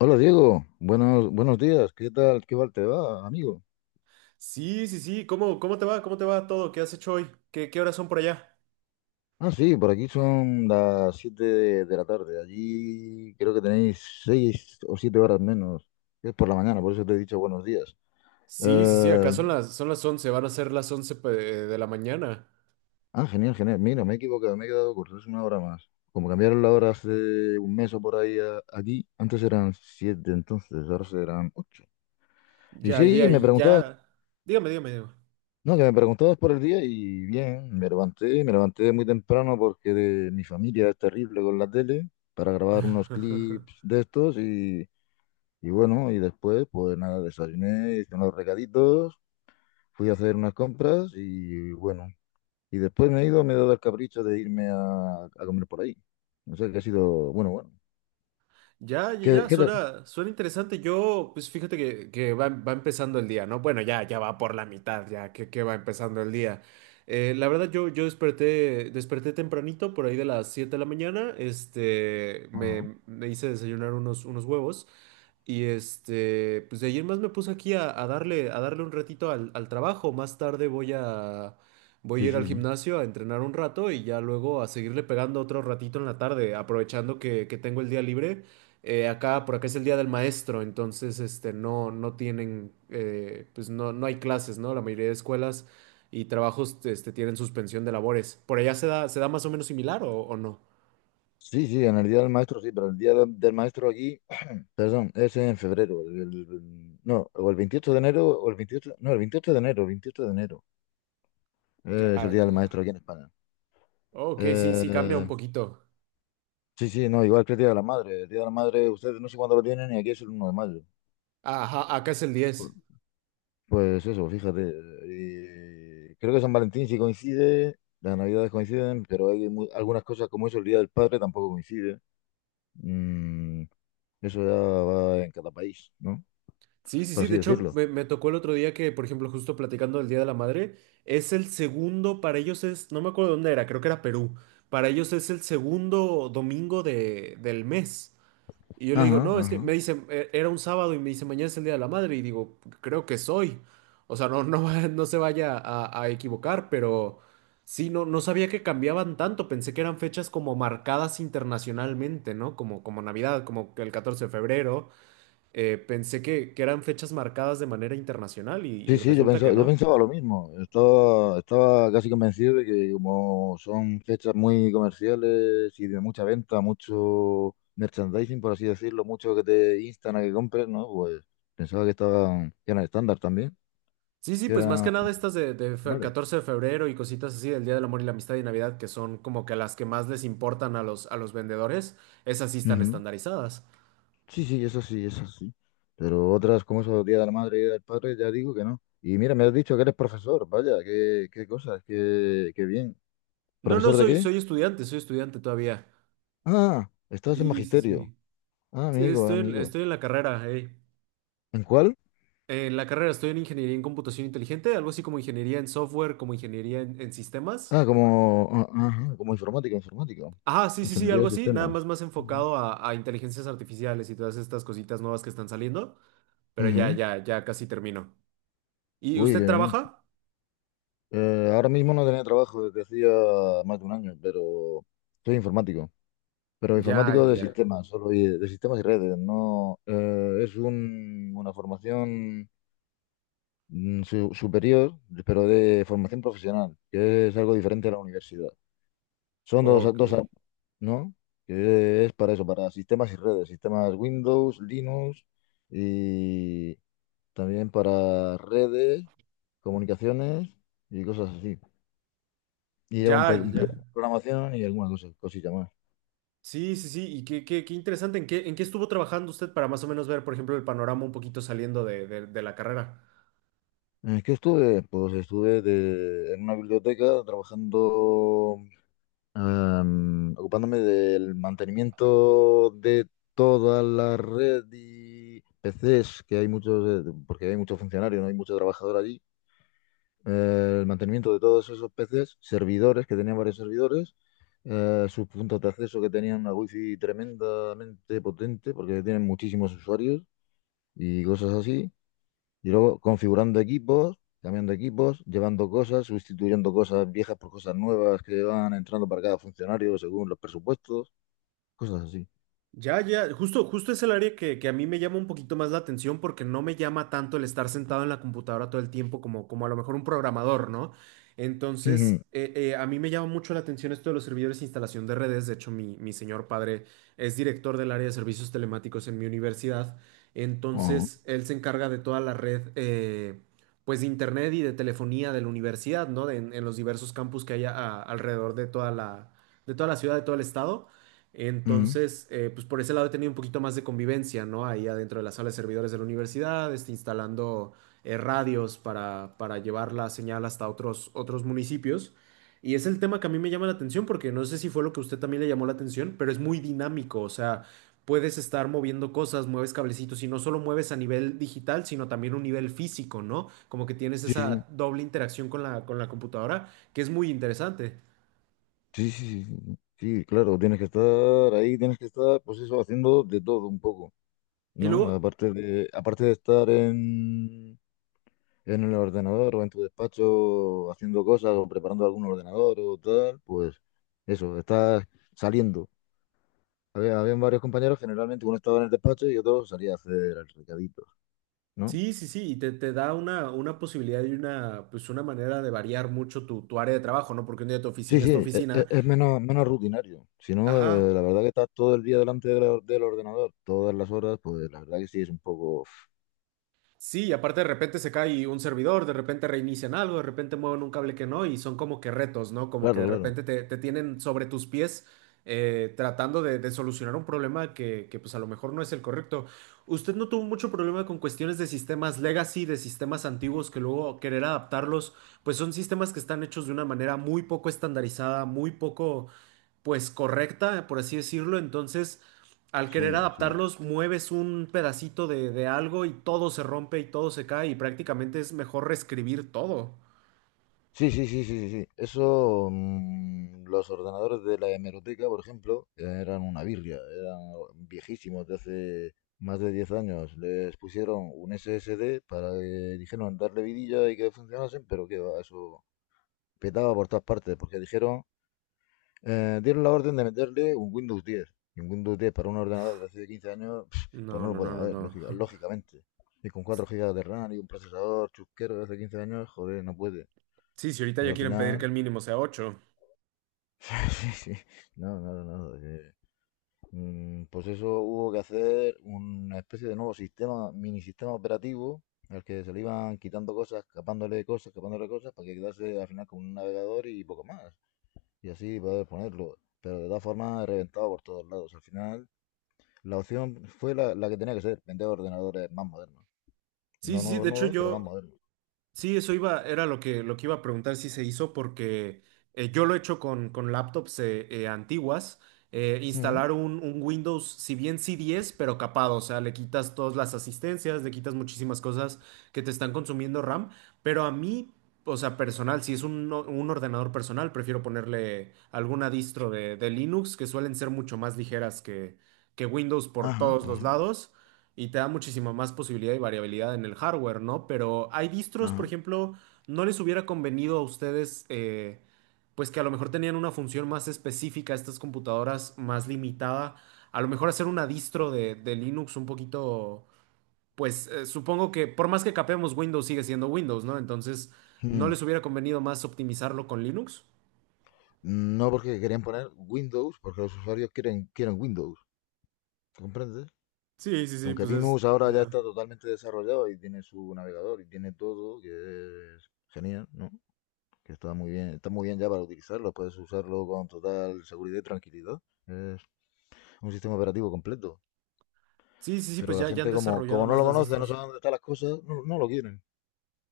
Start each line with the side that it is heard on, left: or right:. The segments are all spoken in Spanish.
left: Hola Diego, buenos días, ¿qué tal? ¿Qué tal te va, amigo?
right: Sí, sí, sí. ¿Cómo te va? ¿Cómo te va todo? ¿Qué has hecho hoy? ¿Qué horas son por allá?
left: Ah, sí, por aquí son las 7 de la tarde, allí creo que tenéis 6 o 7 horas menos, es por la mañana, por eso te he dicho buenos días.
right: Sí, sí, sí.
left: Eh,
right: Acá son las 11. Van a ser las 11 de la mañana.
left: Genial, genial, mira, me he equivocado, me he quedado corto, es una hora más. Como cambiaron la hora hace un mes o por ahí aquí, antes eran 7, entonces ahora serán 8. Y
right: Ya,
left: sí,
right: ya,
left: me preguntaba.
right: ya. Dígame, dígame, dígame.
left: No, que me preguntó dos por el día y bien, me levanté muy temprano porque mi familia es terrible con la tele para grabar unos clips de estos y bueno, y después pues nada, desayuné, hice unos recaditos, fui a hacer unas compras y bueno, y después me he ido, me he dado el capricho de irme a comer por ahí. No sé, que ha sido, bueno, bueno.
right: Ya, ya,
left: ¿Qué,
right: ya,
left: qué tal?
right: suena interesante. Yo, pues fíjate que va empezando el día, ¿no? Bueno, ya, ya va por la mitad, ya que va empezando el día. La verdad, yo desperté tempranito, por ahí de las 7 de la mañana. Este,
left: Ajá.
right: me, me hice desayunar unos huevos. Y pues de ayer más me puse aquí a darle un ratito al trabajo. Más tarde voy a
left: Sí,
right: ir al
left: sí, sí.
right: gimnasio a entrenar un rato y ya luego a seguirle pegando otro ratito en la tarde, aprovechando que tengo el día libre. Por acá es el día del maestro, entonces, no tienen, pues no hay clases, ¿no? La mayoría de escuelas y trabajos tienen suspensión de labores. ¿Por allá se da más o menos similar o no?
left: Sí, sí, en el día del maestro sí, pero el día del maestro aquí... Perdón, es en febrero. No, o el 28 de enero, o el 28, no, el 28 de enero, 28 de enero. Es
right: Ya,
left: el Día del
right: ya.
left: Maestro aquí en España.
right: Ok, sí, sí cambia un
left: Eh,
right: poquito.
left: sí, sí, no, igual que el Día de la Madre. El Día de la Madre, ustedes no sé cuándo lo tienen y aquí es el uno de mayo.
right: Ajá, acá es el
left: Pu-
right: 10.
left: Pues eso, fíjate. Y creo que San Valentín sí coincide, las Navidades coinciden, pero hay algunas cosas como eso, el Día del Padre tampoco coincide. Mm, eso ya va en cada país, ¿no?
right: Sí, sí,
left: Por
right: sí.
left: así
right: De hecho,
left: decirlo.
right: me tocó el otro día que, por ejemplo, justo platicando del Día de la Madre, es el segundo, para ellos es, no me acuerdo dónde era, creo que era Perú. Para ellos es el segundo domingo del mes. Y yo le digo,
left: Ajá,
right: no, es que
left: ajá.
right: me dice "Era un sábado y me dice, mañana es el Día de la Madre. Y digo, creo que soy. O sea, no, no, no se vaya a equivocar, pero sí, no sabía que cambiaban tanto. Pensé que eran fechas como marcadas internacionalmente, ¿no? Como Navidad, como el 14 de febrero. Pensé que eran fechas marcadas de manera internacional y
left: Sí, sí, yo
right: resulta que
left: pensaba, yo
right: no.
left: pensaba lo mismo. Estaba casi convencido de que como son fechas muy comerciales y de mucha venta, mucho merchandising, por así decirlo, mucho que te instan a que compres, ¿no? Pues pensaba que estaban, que eran estándar también,
right: Sí, sí,
left: que
right: pues más
left: eran
right: que nada estas de
left: finales.
right: 14 de febrero y cositas así del Día del Amor y la Amistad y Navidad, que son como que las que más les importan a los vendedores, esas sí están
left: Ujú.
right: estandarizadas.
left: Sí, sí, eso sí, eso sí. Pero otras como esos Día de la Madre y Día del Padre, ya digo que no. Y mira, me has dicho que eres profesor, vaya, qué, qué cosas, qué, qué bien.
right: No, no,
left: ¿Profesor de
right: soy,
left: qué?
right: soy estudiante, soy estudiante todavía.
left: Ah, estás en
right: Sí, sí,
left: magisterio.
right: sí.
left: Ah,
right: Sí,
left: amigo,
right: Estoy, en-
left: amigo.
right: estoy en la carrera.
left: ¿En cuál?
right: En la carrera estoy en ingeniería en computación inteligente, algo así como ingeniería en software, como ingeniería en sistemas.
left: Ah, como, ah, ajá, como informática, informática.
right: Ajá, sí, sí, sí,
left: Ingeniería
right: algo
left: de
right: así, nada más
left: sistemas.
right: más
left: Ujú.
right: enfocado a inteligencias artificiales y todas estas cositas nuevas que están saliendo, pero ya,
left: Ujú.
right: ya, ya casi termino. ¿Y
left: Uy, qué
right: usted
left: bien.
right: trabaja?
left: Ahora mismo no tenía trabajo desde hacía más de un año, pero soy informático. Pero
right: Ya,
left: informático de
right: ya.
left: sistemas, solo de sistemas y redes. No, es una formación superior, pero de formación profesional, que es algo diferente a la universidad. Son dos,
right: Ok.
left: dos años, ¿no? Que es para eso, para sistemas y redes, sistemas Windows, Linux y también para redes, comunicaciones y cosas así. Y lleva un,
right: Ya, ya. Ya.
left: programación y alguna cosa, cosilla más.
right: Sí, sí, sí, y qué interesante, ¿en qué estuvo trabajando usted para más o menos ver, por ejemplo, el panorama un poquito saliendo de la carrera?
left: ¿Qué estuve? Pues estuve en una biblioteca trabajando, em, ocupándome del mantenimiento de toda la red y PCs, que hay muchos, porque hay muchos funcionarios, no hay mucho trabajador allí. Eh, el mantenimiento de todos esos PCs, servidores, que tenían varios servidores, sus puntos de acceso, que tenían una wifi tremendamente potente, porque tienen muchísimos usuarios y cosas así. Y luego configurando equipos, cambiando equipos, llevando cosas, sustituyendo cosas viejas por cosas nuevas que van entrando para cada funcionario según los presupuestos, cosas así.
right: Ya, ya, justo es el área que a mí me llama un poquito más la atención porque no me llama tanto el estar sentado en la computadora todo el tiempo como a lo mejor un programador, ¿no?
left: Ujú.
right: Entonces, a mí me llama mucho la atención esto de los servidores de instalación de redes. De hecho, mi señor padre es director del área de servicios telemáticos en mi universidad.
left: Ujú.
right: Entonces, él se encarga de toda la red, pues de internet y de telefonía de la universidad, ¿no? En los diversos campus que hay alrededor de toda la ciudad, de todo el estado.
left: Ujú.
right: Entonces, pues por ese lado he tenido un poquito más de convivencia, ¿no? Ahí adentro de la sala de servidores de la universidad, instalando, radios para llevar la señal hasta otros municipios. Y es el tema que a mí me llama la atención porque no sé si fue lo que a usted también le llamó la atención, pero es muy dinámico, o sea, puedes estar moviendo cosas, mueves cablecitos y no solo mueves a nivel digital, sino también un nivel físico, ¿no? Como que tienes
left: Sí, sí,
right: esa doble interacción con la computadora, que es muy interesante.
left: sí, sí, sí, sí, sí, claro, tienes que estar ahí, tienes que estar, pues eso, haciendo de todo un poco.
right: Y
left: ¿No?
right: luego,
left: Aparte de estar en el ordenador o en tu despacho haciendo cosas o preparando algún ordenador o tal, pues eso, estás saliendo. Había, habían varios compañeros, generalmente uno estaba en el despacho y otro salía a hacer el recadito, ¿no?
right: sí, sí, sí, y te da una posibilidad y pues una manera de variar mucho tu área de trabajo, ¿no? Porque un día tu
left: Sí,
right: oficina es
left: sí,
right: tu oficina,
left: es, menos, menos rutinario. Si no,
right: ajá,
left: la verdad que estás todo el día delante del, del ordenador, todas las horas, pues la verdad que sí es un poco...
right: sí, y aparte de repente se cae un servidor, de repente reinician algo, de repente mueven un cable que no, y son como que retos, ¿no? Como que
left: Claro,
right: de
left: claro.
right: repente te tienen sobre tus pies, tratando de solucionar un problema que, pues a lo mejor no es el correcto. ¿Usted no tuvo mucho problema con cuestiones de sistemas legacy, de sistemas antiguos que luego querer adaptarlos? Pues son sistemas que están hechos de una manera muy poco estandarizada, muy poco, pues correcta, por así decirlo. Entonces al querer
left: Sí, sí.
right: adaptarlos, mueves un pedacito de algo y todo se rompe y todo se cae y prácticamente es mejor reescribir todo.
left: Sí, sí, sí, sí, sí, sí. Eso, mm, los ordenadores de la hemeroteca, por ejemplo, eran una birria, eran viejísimos de hace más de 10 años. Les pusieron un SSD para que dijeron darle vidilla y que funcionasen, pero que va, eso petaba por todas partes, porque dijeron, dieron la orden de meterle un Windows 10. Y un Windows 10 para un ordenador de hace 15 años, pues
right: No,
left: no lo
right: no, no,
left: podemos
right: no,
left: ver,
right: no.
left: lógicamente. Y con 4 GB de RAM y un procesador chusquero de hace 15 años, joder, no puede.
right: Sí, si ahorita
left: Pues
right: ya
left: al
right: quieren pedir que
left: final
right: el mínimo sea 8.
left: sí, sí. No, no, no, no, mm, pues eso hubo que hacer una especie de nuevo sistema, mini sistema operativo, al que se le iban quitando cosas, escapándole cosas, escapándole cosas, para que quedase al final con un navegador y poco más. Y así poder ponerlo. Pero de todas formas, reventado por todos lados. Al final, la opción fue la, la que tenía que ser, vender ordenadores más modernos.
right: Sí,
left: No
right: sí, sí,
left: nuevos,
right: de hecho
left: nuevos, sí, pero más sí,
right: yo,
left: modernos.
right: sí, eso iba, era lo que, iba a preguntar si se hizo, porque yo lo he hecho con laptops antiguas. eh,
left: Ujú.
right: instalar un Windows, si bien sí 10 pero capado, o sea, le quitas todas las asistencias, le quitas muchísimas cosas que te están consumiendo RAM, pero a mí, o sea, personal, si es un ordenador personal, prefiero ponerle alguna distro de Linux, que suelen ser mucho más ligeras que Windows por
left: Ajá,
right: todos los
left: ajá,
right: lados. Y te da muchísima más posibilidad y variabilidad en el hardware, ¿no? Pero hay distros, por
left: ajá.
right: ejemplo, no les hubiera convenido a ustedes, pues que a lo mejor tenían una función más específica, estas computadoras más limitada, a lo mejor hacer una distro de Linux un poquito, pues supongo que por más que capemos Windows sigue siendo Windows, ¿no? Entonces, ¿no
left: Mm.
right: les hubiera convenido más optimizarlo con Linux?
left: No porque querían poner Windows, porque los usuarios quieren, quieren Windows, ¿comprendes?
right: Sí, sí, sí,
left: Aunque
right: pues
left: Linux
right: es
left: ahora ya
right: ya.
left: está totalmente desarrollado y tiene su navegador y tiene todo, que es genial, ¿no? Que está muy bien ya para utilizarlo, puedes usarlo con total seguridad y tranquilidad. Es un sistema operativo completo.
right: Sí, sí, sí, pues
left: Pero la
right: ya han
left: gente como,
right: desarrollado
left: como no
right: más
left: lo
right: las
left: conoce, no
right: distros.
left: sabe dónde están las cosas, no, no lo quieren.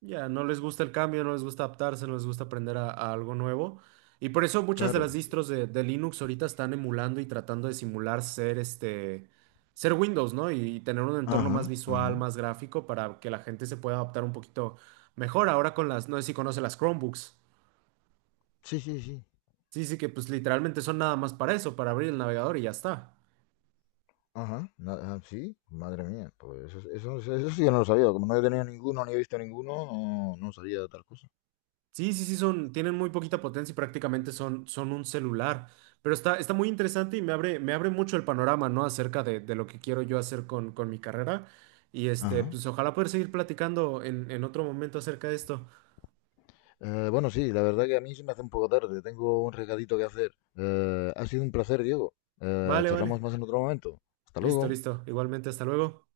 right: Ya, no les gusta el cambio, no les gusta adaptarse, no les gusta aprender a algo nuevo. Y por eso muchas de las
left: Claro.
right: distros de Linux ahorita están emulando y tratando de simular ser Windows, ¿no? Y, tener un entorno más
left: Ajá,
right: visual,
left: ajá.
right: más gráfico para que la gente se pueda adaptar un poquito mejor. Ahora no sé si conoce las Chromebooks.
left: Sí, sí, sí.
right: Sí, sí, que pues literalmente son nada más para eso, para abrir el navegador y ya está.
left: Ajá. Sí, madre mía. Pues eso sí que no lo sabía. Como no he tenido ninguno ni he visto ninguno, no, no sabía de tal cosa.
right: Sí, sí, sí, son, tienen muy poquita potencia y prácticamente son un celular. Pero está muy interesante y me abre mucho el panorama, ¿no? Acerca de lo que quiero yo hacer con mi carrera. Y
left: Ajá.
right: pues ojalá poder seguir platicando en otro momento acerca de esto.
left: Bueno, sí, la verdad que a mí se me hace un poco tarde. Tengo un recadito que hacer. Ha sido un placer, Diego.
right: Vale,
left: Charlamos
right: vale.
left: más en otro momento. Hasta
right: Listo,
left: luego.
right: listo. Igualmente, hasta luego.